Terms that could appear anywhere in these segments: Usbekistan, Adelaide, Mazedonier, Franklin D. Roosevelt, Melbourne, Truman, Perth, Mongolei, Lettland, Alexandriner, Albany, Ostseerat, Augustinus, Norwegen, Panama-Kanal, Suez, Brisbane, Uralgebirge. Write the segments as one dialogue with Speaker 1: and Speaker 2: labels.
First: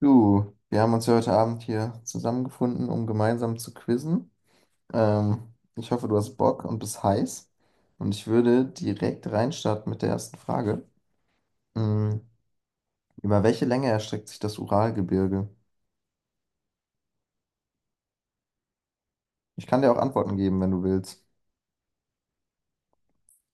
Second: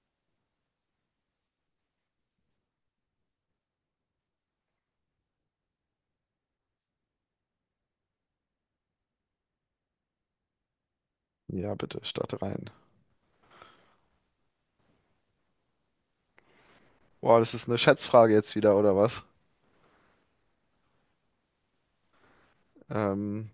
Speaker 1: Du, wir haben uns ja heute Abend hier zusammengefunden, um gemeinsam zu quizzen. Ich hoffe, du hast Bock und bist heiß. Und ich würde direkt reinstarten mit der ersten Frage.
Speaker 2: Ja, bitte,
Speaker 1: Mm,
Speaker 2: starte rein.
Speaker 1: Über welche Länge erstreckt sich das Uralgebirge?
Speaker 2: Boah, das ist eine Schätzfrage jetzt wieder, oder was?
Speaker 1: Ich kann dir auch Antworten geben, wenn du willst.
Speaker 2: Ähm,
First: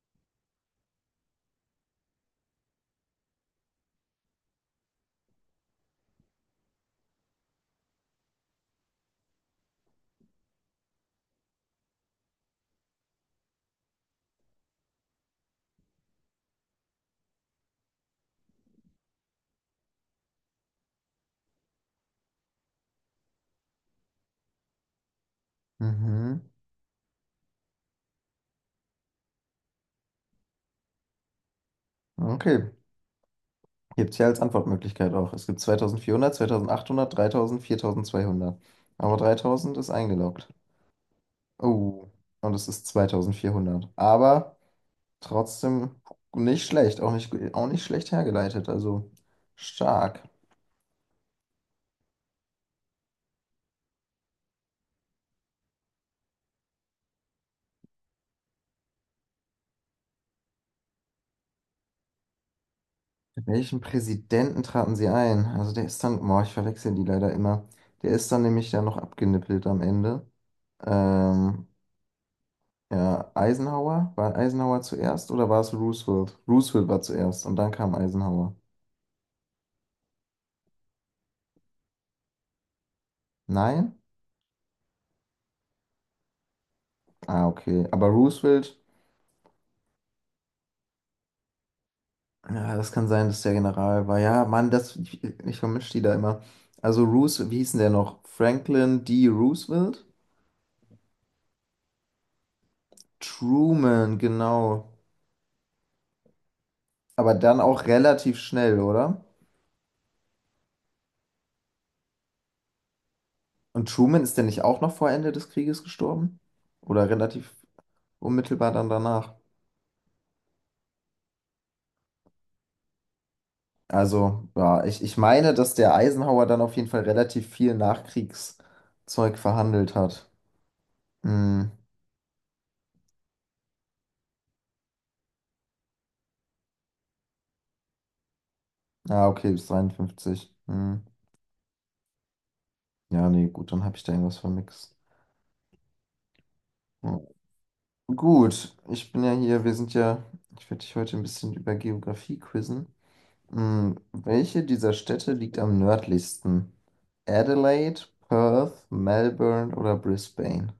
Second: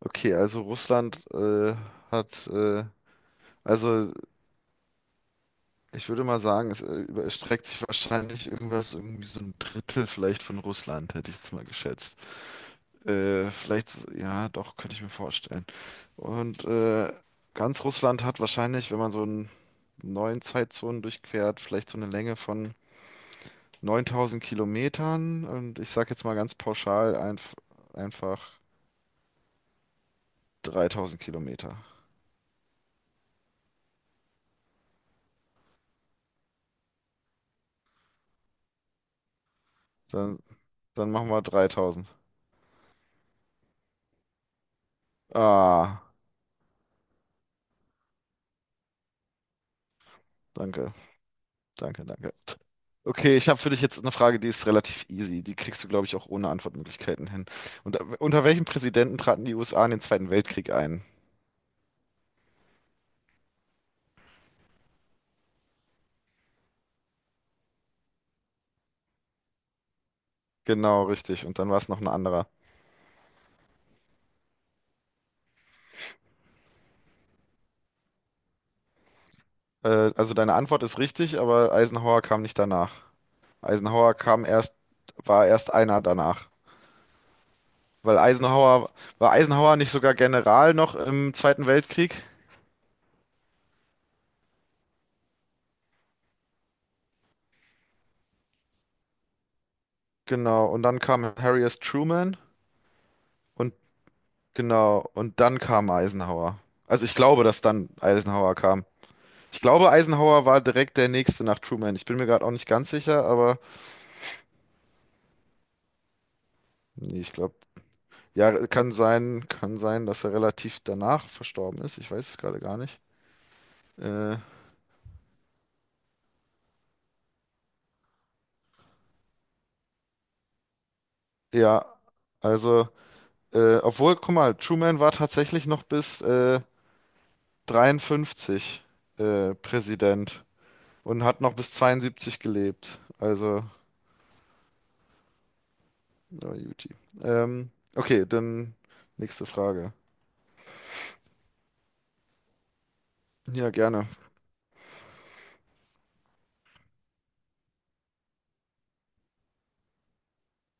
Speaker 2: okay, also Russland hat, also ich würde mal sagen, es überstreckt sich wahrscheinlich irgendwas, irgendwie so ein Drittel vielleicht von Russland, hätte ich jetzt mal geschätzt. Vielleicht, ja, doch, könnte ich mir vorstellen. Und ganz Russland hat wahrscheinlich, wenn man so einen neuen Zeitzonen durchquert, vielleicht so eine Länge von 9000 Kilometern. Und ich sage jetzt mal
Speaker 1: Mhm.
Speaker 2: ganz pauschal einfach. 3000 Kilometer.
Speaker 1: Okay. Gibt es hier als Antwortmöglichkeit auch. Es gibt 2400, 2800, 3000, 4200. Aber 3000 ist
Speaker 2: Dann,
Speaker 1: eingeloggt.
Speaker 2: dann machen wir 3000.
Speaker 1: Oh, und es ist 2400. Aber. Trotzdem
Speaker 2: Ah,
Speaker 1: nicht schlecht, auch nicht schlecht hergeleitet, also stark.
Speaker 2: danke, danke, danke. Okay, ich habe für dich jetzt eine Frage, die ist relativ easy. Die kriegst du, glaube ich, auch ohne Antwortmöglichkeiten hin. Und unter welchem Präsidenten traten die USA in den Zweiten Weltkrieg ein?
Speaker 1: Welchen Präsidenten traten sie ein? Also der ist dann, boah, ich verwechsel die leider immer. Der ist dann nämlich dann noch abgenippelt am Ende.
Speaker 2: Genau, richtig. Und
Speaker 1: Ähm,
Speaker 2: dann war es noch ein anderer.
Speaker 1: ja, Eisenhower? War Eisenhower zuerst oder war es Roosevelt? Roosevelt war zuerst und dann kam Eisenhower.
Speaker 2: Also deine Antwort ist richtig, aber Eisenhower kam nicht danach.
Speaker 1: Nein?
Speaker 2: Eisenhower kam erst, war erst einer danach.
Speaker 1: Ah, okay. Aber
Speaker 2: Weil
Speaker 1: Roosevelt,
Speaker 2: Eisenhower, War Eisenhower nicht sogar General noch im Zweiten Weltkrieg?
Speaker 1: ja, das kann sein, dass der General war. Ja, Mann, das, ich vermische die da immer. Also Roosevelt, wie hieß denn der noch? Franklin D. Roosevelt?
Speaker 2: Genau, und dann kam Harry S. Truman. Und
Speaker 1: Truman, genau.
Speaker 2: genau, und dann kam Eisenhower. Also ich
Speaker 1: Aber
Speaker 2: glaube,
Speaker 1: dann
Speaker 2: dass
Speaker 1: auch
Speaker 2: dann
Speaker 1: relativ
Speaker 2: Eisenhower
Speaker 1: schnell,
Speaker 2: kam.
Speaker 1: oder?
Speaker 2: Ich glaube, Eisenhower war direkt der nächste nach Truman. Ich bin mir gerade auch nicht ganz sicher, aber
Speaker 1: Und Truman ist denn nicht auch noch vor Ende des Krieges gestorben? Oder
Speaker 2: nee, ich
Speaker 1: relativ
Speaker 2: glaube, ja,
Speaker 1: unmittelbar dann danach?
Speaker 2: kann sein, dass er relativ danach verstorben ist. Ich weiß es gerade gar nicht. Äh,
Speaker 1: Also, ja, ich meine, dass der Eisenhower dann auf jeden Fall relativ viel Nachkriegszeug verhandelt hat. Hm.
Speaker 2: ja, also, obwohl, guck mal, Truman war tatsächlich noch bis 53
Speaker 1: Ah, okay, bis
Speaker 2: Präsident
Speaker 1: 53. Hm.
Speaker 2: und hat noch bis 72 gelebt.
Speaker 1: Ja, nee,
Speaker 2: Also,
Speaker 1: gut, dann habe ich da irgendwas vermixt.
Speaker 2: na, Juti.
Speaker 1: Ja.
Speaker 2: Ähm, okay, dann
Speaker 1: Gut, ich bin ja
Speaker 2: nächste
Speaker 1: hier,
Speaker 2: Frage.
Speaker 1: ich werde dich heute ein bisschen über Geografie quizzen.
Speaker 2: Ja,
Speaker 1: Hm,
Speaker 2: gerne.
Speaker 1: welche dieser Städte liegt am nördlichsten? Adelaide, Perth, Melbourne oder Brisbane?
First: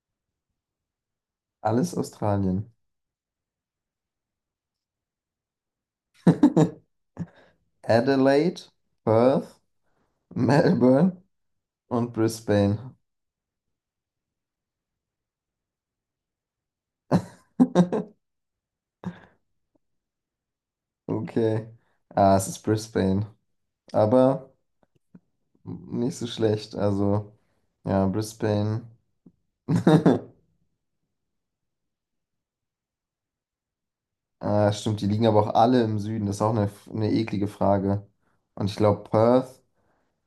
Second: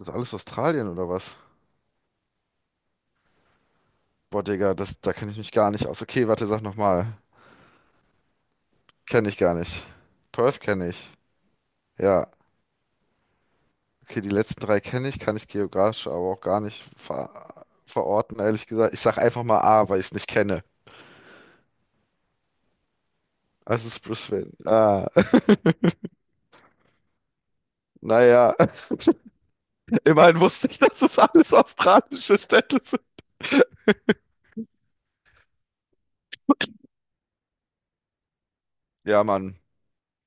Speaker 2: Das ist alles Australien oder was?
Speaker 1: Alles Australien.
Speaker 2: Boah, Digga, da kenne ich mich gar nicht aus. Okay, warte, sag nochmal.
Speaker 1: Adelaide,
Speaker 2: Kenne ich gar
Speaker 1: Perth,
Speaker 2: nicht. Perth kenne ich.
Speaker 1: Melbourne und
Speaker 2: Ja.
Speaker 1: Brisbane.
Speaker 2: Okay, die letzten drei kenne ich, kann ich geografisch aber auch gar nicht verorten, ehrlich gesagt. Ich sag einfach mal A, weil ich es nicht kenne.
Speaker 1: Okay. Ah, es ist Brisbane.
Speaker 2: Also es ist Brisbane.
Speaker 1: Aber
Speaker 2: Ah,
Speaker 1: nicht so schlecht. Also, ja,
Speaker 2: naja,
Speaker 1: Brisbane.
Speaker 2: immerhin wusste ich, dass es alles australische Städte sind.
Speaker 1: Ah, stimmt, die liegen aber auch alle im Süden. Das ist auch eine eklige Frage. Und ich glaube,
Speaker 2: Ja, Mann.
Speaker 1: Perth.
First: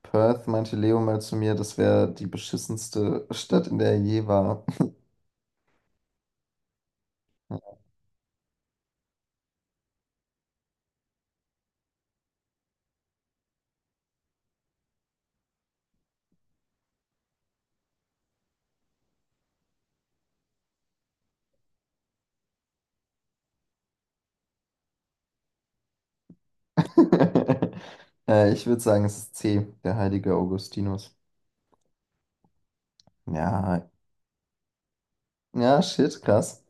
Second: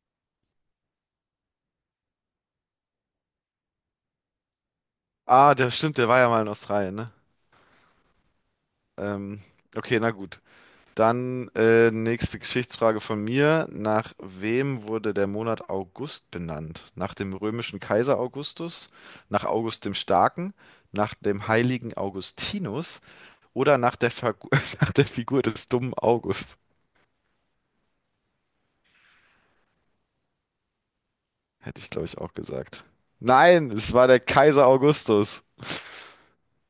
Speaker 1: Perth meinte Leo mal zu mir, das wäre die beschissenste Stadt, in der er je war.
Speaker 2: Ah, der stimmt, der war ja mal in Australien, ne? Ähm, okay, na gut. Dann nächste Geschichtsfrage von mir. Nach wem wurde der Monat August benannt? Nach dem römischen Kaiser Augustus, nach August dem Starken, nach dem heiligen Augustinus oder nach nach der Figur des dummen August?
Speaker 1: Ich würde sagen, es ist C, der heilige Augustinus.
Speaker 2: Hätte ich, glaube ich, auch gesagt. Nein,
Speaker 1: Ja,
Speaker 2: es war der Kaiser Augustus.
Speaker 1: ja, shit, krass.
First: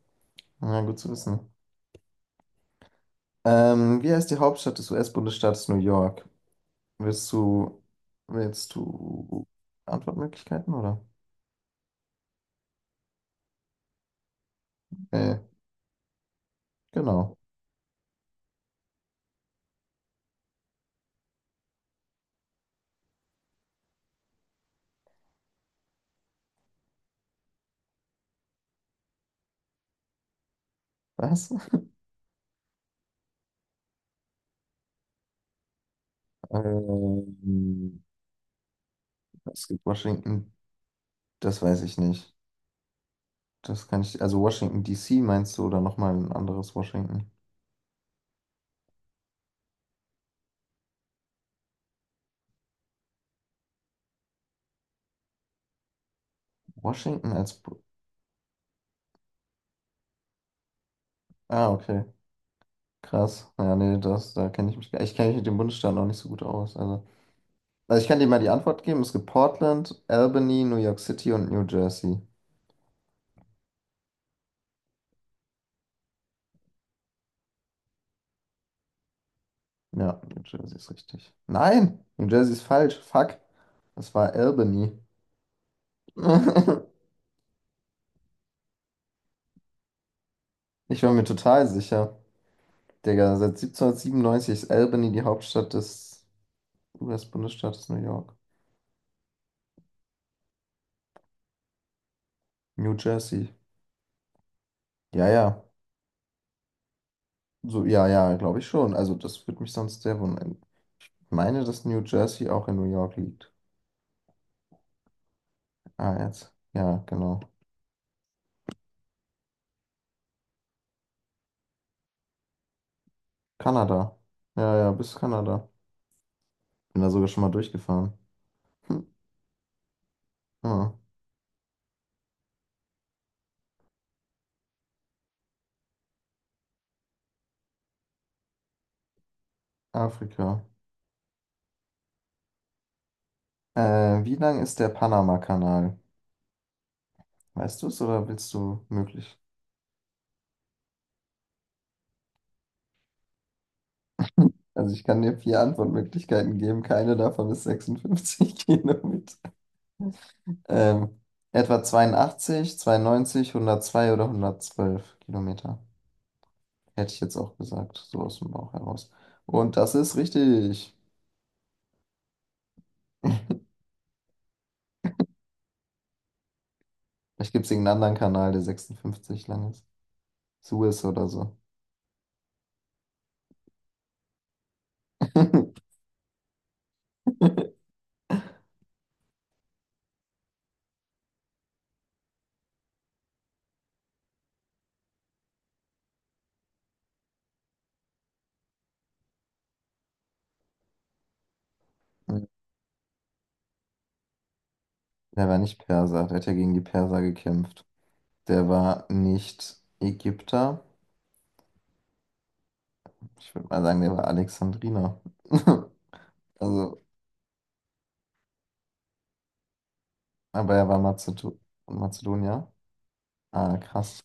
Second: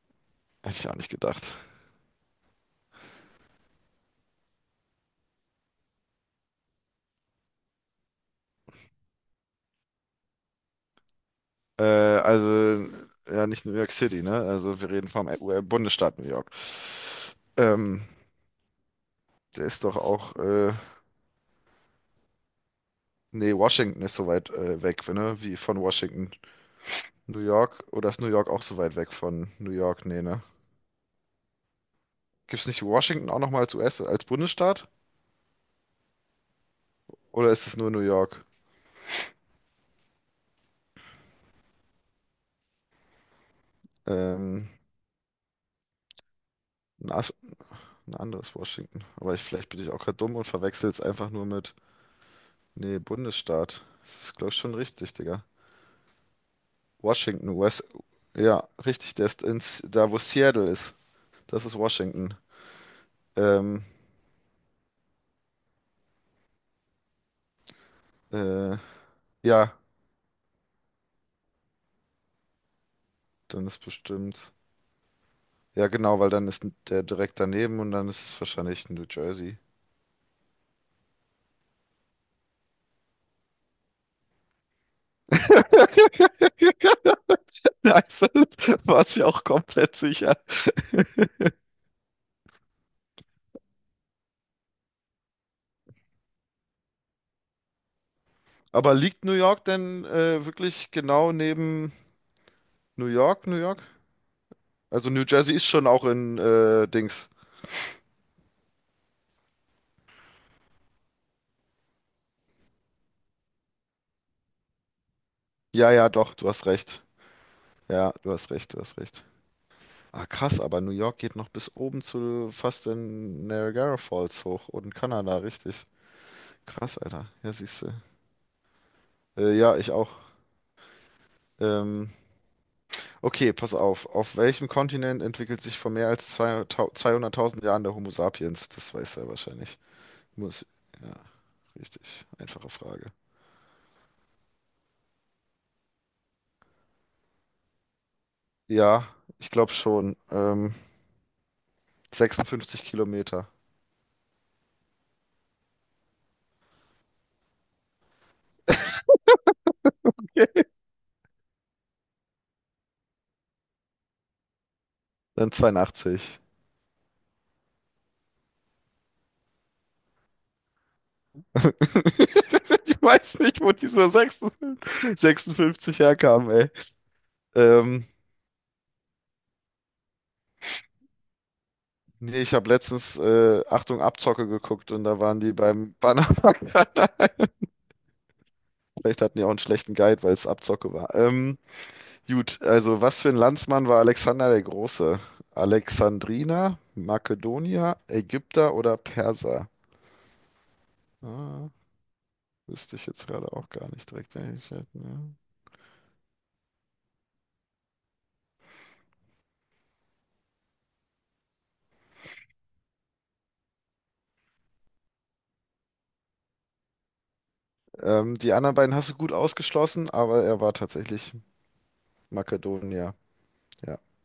Speaker 2: Hätte
Speaker 1: Ja,
Speaker 2: ich auch
Speaker 1: gut
Speaker 2: nicht
Speaker 1: zu
Speaker 2: gedacht.
Speaker 1: wissen. Wie heißt die Hauptstadt des US-Bundesstaates New York? Willst du, willst du Antwortmöglichkeiten, oder?
Speaker 2: Also, ja, nicht New York City, ne? Also, wir reden vom
Speaker 1: Äh,
Speaker 2: Bundesstaat New York.
Speaker 1: genau.
Speaker 2: Ähm, Der ist doch auch. Nee, Washington ist so weit weg, ne? Wie von Washington. New York, oder ist New York auch so weit weg von New York? Nee, ne?
Speaker 1: Was?
Speaker 2: Gibt's nicht Washington auch nochmal als US, als Bundesstaat? Oder ist es nur New
Speaker 1: Ähm,
Speaker 2: York?
Speaker 1: es gibt Washington, das weiß ich nicht. Das kann ich, also
Speaker 2: Ähm,
Speaker 1: Washington DC meinst du oder nochmal ein anderes
Speaker 2: ein,
Speaker 1: Washington?
Speaker 2: as- ein anderes Washington. Aber vielleicht bin ich auch gerade dumm und verwechsel es einfach nur mit. Nee, Bundesstaat. Das ist, glaube ich, schon richtig, Digga.
Speaker 1: Washington
Speaker 2: Washington,
Speaker 1: als, Bu-
Speaker 2: US. Ja, richtig, der ist da, wo Seattle ist. Das
Speaker 1: ah,
Speaker 2: ist
Speaker 1: okay,
Speaker 2: Washington.
Speaker 1: krass. Ja,
Speaker 2: Ähm,
Speaker 1: nee, das, da kenne ich mich, ich kenne mich mit dem Bundesstaat noch nicht so gut aus. Also, ich kann dir mal die
Speaker 2: äh,
Speaker 1: Antwort geben. Es gibt
Speaker 2: ja,
Speaker 1: Portland, Albany, New York City und New Jersey.
Speaker 2: dann ist bestimmt. Ja, genau, weil dann ist der direkt daneben und dann ist es wahrscheinlich New Jersey.
Speaker 1: Ja, New Jersey ist richtig. Nein, New Jersey ist falsch. Fuck. Das war Albany.
Speaker 2: Nice, war es ja auch komplett sicher.
Speaker 1: Ich war mir total sicher. Digga, seit 1797 ist Albany die Hauptstadt des US-Bundesstaates New York.
Speaker 2: Aber liegt New York denn wirklich genau neben
Speaker 1: New
Speaker 2: New York,
Speaker 1: Jersey.
Speaker 2: New York? Also New
Speaker 1: Ja,
Speaker 2: Jersey
Speaker 1: ja.
Speaker 2: ist schon auch in Dings.
Speaker 1: So, ja, ja, glaube ich schon. Also das würde mich sonst sehr wundern. Ich meine, dass New Jersey auch in New York liegt.
Speaker 2: Ja, ja,
Speaker 1: Ah,
Speaker 2: doch, du
Speaker 1: jetzt.
Speaker 2: hast
Speaker 1: Ja,
Speaker 2: recht.
Speaker 1: genau.
Speaker 2: Ja, du hast recht, du hast recht. Ah, krass, aber New York geht noch bis oben zu fast in Niagara
Speaker 1: Kanada.
Speaker 2: Falls hoch
Speaker 1: Ja, ja,
Speaker 2: und
Speaker 1: bis
Speaker 2: Kanada,
Speaker 1: Kanada.
Speaker 2: richtig. Krass,
Speaker 1: Bin da
Speaker 2: Alter.
Speaker 1: sogar schon mal
Speaker 2: Ja, siehst du.
Speaker 1: durchgefahren. Hm.
Speaker 2: Ja, ich auch.
Speaker 1: Ah,
Speaker 2: Ähm, Okay, pass auf. Auf welchem Kontinent entwickelt sich vor mehr als 200.000 Jahren der Homo sapiens? Das weiß er wahrscheinlich.
Speaker 1: Afrika.
Speaker 2: Muss. Ja, richtig. Einfache Frage.
Speaker 1: Wie lang ist der Panama-Kanal? Weißt du es oder willst du
Speaker 2: Ja,
Speaker 1: möglich?
Speaker 2: ich glaube schon. 56 Kilometer.
Speaker 1: Also ich kann dir vier Antwortmöglichkeiten geben. Keine davon ist 56 Kilometer. Ähm, etwa 82, 92, 102 oder 112
Speaker 2: Dann
Speaker 1: Kilometer.
Speaker 2: 82.
Speaker 1: Hätte ich jetzt auch gesagt, so aus dem Bauch heraus. Und das ist richtig.
Speaker 2: Ich weiß nicht, wo diese 56 herkamen, ey.
Speaker 1: Vielleicht gibt es irgendeinen
Speaker 2: Ähm,
Speaker 1: anderen Kanal, der 56 lang ist. Suez oder so.
Speaker 2: Nee, ich habe letztens, Achtung, Abzocke geguckt und da waren die beim Panama-Kanal. Vielleicht hatten die auch einen schlechten Guide, weil es Abzocke war. Gut, also was für ein Landsmann war Alexander der Große? Alexandriner, Makedonier, Ägypter oder Perser? Ah, wüsste ich jetzt gerade auch gar nicht direkt. Wenn ich hätte, ne?
Speaker 1: Der war nicht Perser, der hat ja gegen die Perser gekämpft. Der war nicht Ägypter. Ich würde mal sagen, der war Alexandriner. Also,
Speaker 2: Die anderen beiden hast du gut ausgeschlossen, aber er war
Speaker 1: aber er war
Speaker 2: tatsächlich
Speaker 1: Mazedonier.
Speaker 2: Makedonier.
Speaker 1: Ah,
Speaker 2: Ja.
Speaker 1: krass.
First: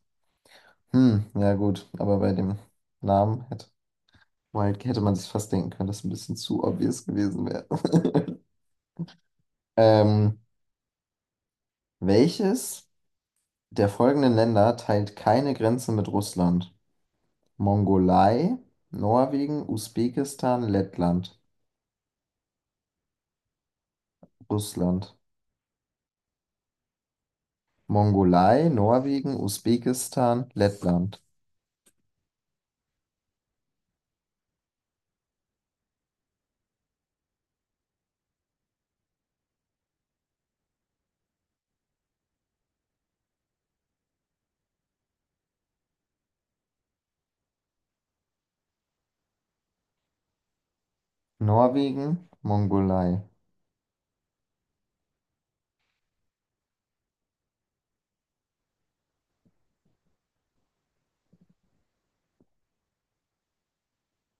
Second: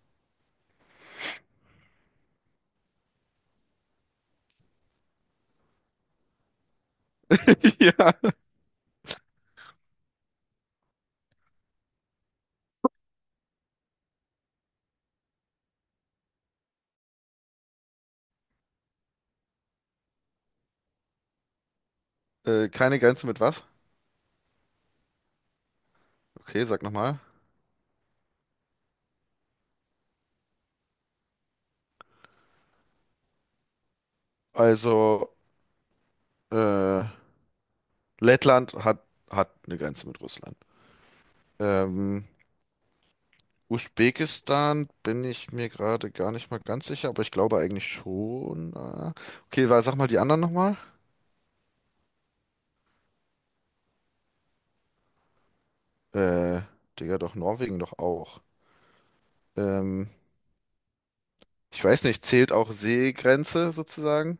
Speaker 1: Hm, ja gut, aber bei dem Namen hätte, Wild hätte man sich fast denken können, dass es ein bisschen zu obvious gewesen wäre.
Speaker 2: Ja.
Speaker 1: Ähm, welches? Der folgenden Länder teilt keine Grenze mit Russland. Mongolei, Norwegen, Usbekistan, Lettland.
Speaker 2: Keine Grenze mit was?
Speaker 1: Russland.
Speaker 2: Okay, sag nochmal.
Speaker 1: Mongolei, Norwegen, Usbekistan, Lettland.
Speaker 2: Also, äh, Lettland hat eine Grenze mit Russland. Ähm, Usbekistan bin ich mir gerade gar nicht mal ganz sicher, aber ich glaube eigentlich schon. Okay, sag mal die anderen nochmal.
Speaker 1: Norwegen, Mongolei.
Speaker 2: Äh, Digga, doch, Norwegen doch auch. Ähm, Ich weiß nicht, zählt auch Seegrenze sozusagen?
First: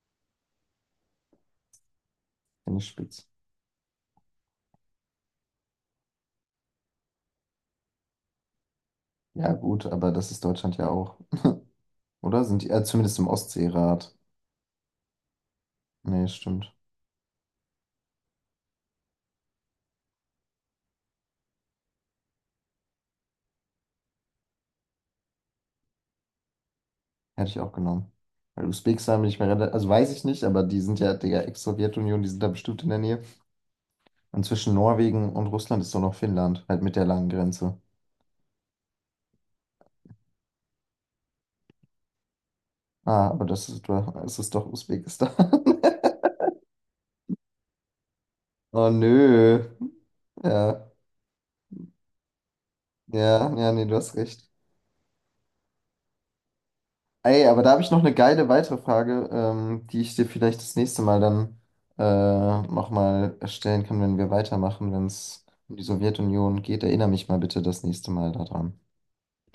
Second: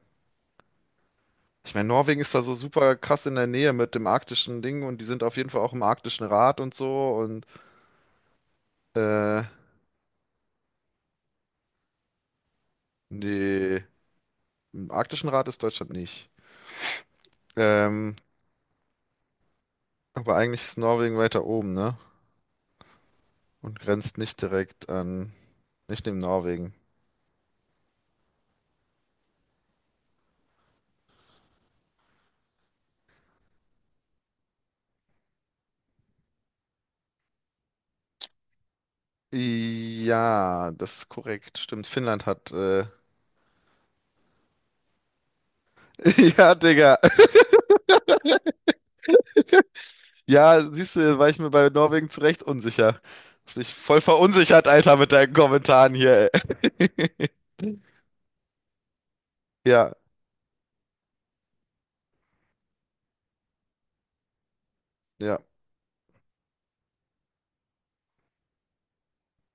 Speaker 2: Ich meine, Norwegen ist da so
Speaker 1: Finde ich
Speaker 2: super krass
Speaker 1: spitz.
Speaker 2: in der Nähe mit dem arktischen Ding und die sind auf jeden Fall auch im arktischen Rat und so und äh,
Speaker 1: Ja, gut, aber das ist Deutschland ja auch. Oder? Sind die, zumindest im
Speaker 2: nee,
Speaker 1: Ostseerat.
Speaker 2: im arktischen Rat ist Deutschland
Speaker 1: Nee,
Speaker 2: nicht.
Speaker 1: stimmt.
Speaker 2: Ähm, aber eigentlich ist Norwegen weiter oben, ne? Und grenzt nicht direkt an, nicht neben Norwegen.
Speaker 1: Hätte ich auch genommen. Weil Usbekistan bin ich mir relativ, also weiß ich nicht, aber die sind ja, Digga, Ex-Sowjetunion, die sind da bestimmt in der Nähe. Und zwischen Norwegen und Russland ist doch noch Finnland, halt mit der langen Grenze.
Speaker 2: Ja, das ist korrekt. Stimmt, Finnland hat.
Speaker 1: Ah, aber es ist doch Usbekistan.
Speaker 2: Ja, Digga.
Speaker 1: Oh nö.
Speaker 2: Ja,
Speaker 1: Ja,
Speaker 2: siehst du, war ich mir bei Norwegen zu Recht unsicher.
Speaker 1: ja,
Speaker 2: Hast
Speaker 1: ja,
Speaker 2: mich
Speaker 1: nee, du
Speaker 2: voll
Speaker 1: hast recht.
Speaker 2: verunsichert, Alter, mit deinen Kommentaren hier, ey.
Speaker 1: Ey, aber da habe ich noch eine geile weitere Frage,
Speaker 2: Ja,
Speaker 1: die ich dir vielleicht das nächste Mal dann nochmal stellen kann, wenn wir weitermachen, wenn es
Speaker 2: ja.
Speaker 1: um die Sowjetunion geht. Erinnere mich mal bitte das nächste Mal daran.